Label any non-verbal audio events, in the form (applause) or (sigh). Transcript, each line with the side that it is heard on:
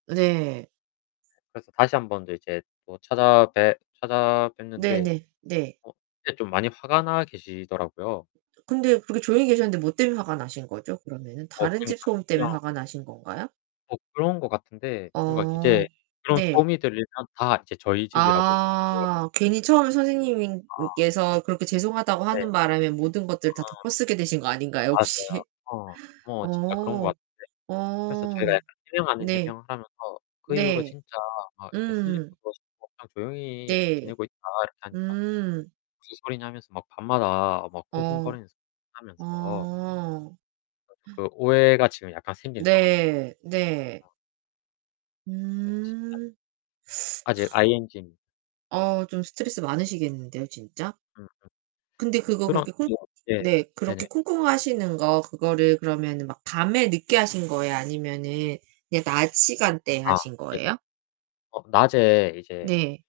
right: 네.
left: 그래서 다시 한번 더 인제 더 찾아뵈 찾아뵀는데
right: 네네. 네.
left: 어 그때 좀 많이 화가 나 계시더라고요.
right: 근데 그렇게 조용히 계셨는데 뭐 때문에 화가 나신 거죠? 그러면은
left: 어
right: 다른 집
left: 그러니까요.
right: 소음 때문에
left: 그냥
right: 화가 나신 건가요?
left: 뭐, 그런 것 같은데 뭔가 이제
right: 어
left: 그런
right: 네.
left: 소음이 들리면 다 이제 저희 집이라고 이제
right: 아 괜히
left: (unintelligible)
right: 처음에
left: 아.
right: 선생님께서 그렇게 죄송하다고
left: 네.
right: 하는 바람에 모든 것들을 다
left: 아.
right: 덮어쓰게 되신 거 아닌가요,
left: 맞아요.
right: 혹시?
left: 어. 어. 진짜 그런 것
right: 어
left: 같은데. 그래서
right: 어
left: 저희가 해명 아닌
right: 네.
left: 해명을 하면서 "그 이후로
right: 네
left: 진짜 아 이렇게 슬리퍼
right: 음.
left: 신고 그냥 조용히
right: 네.
left: 지내고 있다." 이렇게 하니까.
right: 음.
left: 무슨 소리냐 하면서 막 밤마다 막
right: 어.
left: 쿵쿵거리는 소리 하면서
right: 어.
left: (unintelligible)
right: (gasps)
left: 그 오해가 지금 약간 생긴 상황이거든요.
right: 네. 네.
left: (unintelligible)
right: 음.
left: 아직
right: (sucks teeth) (sighs)
left: ING.
right: 어 좀 스트레스 많으시겠는데요 진짜?
left: 음음.
right: 근데
left: 이제
right: 그거
left: 그런
right: 그렇게 쿵
left: 예 네.
right: 네.
left: 네네.
right: 그렇게 쿵쿵하시는거 그거를 그러면은 막 밤에 늦게 하신 거예요? 아니면은 그냥 낮시간대에
left: 아
right: 하신
left: 예.
right: 거예요?
left: 어, 낮에 이제
right: 네.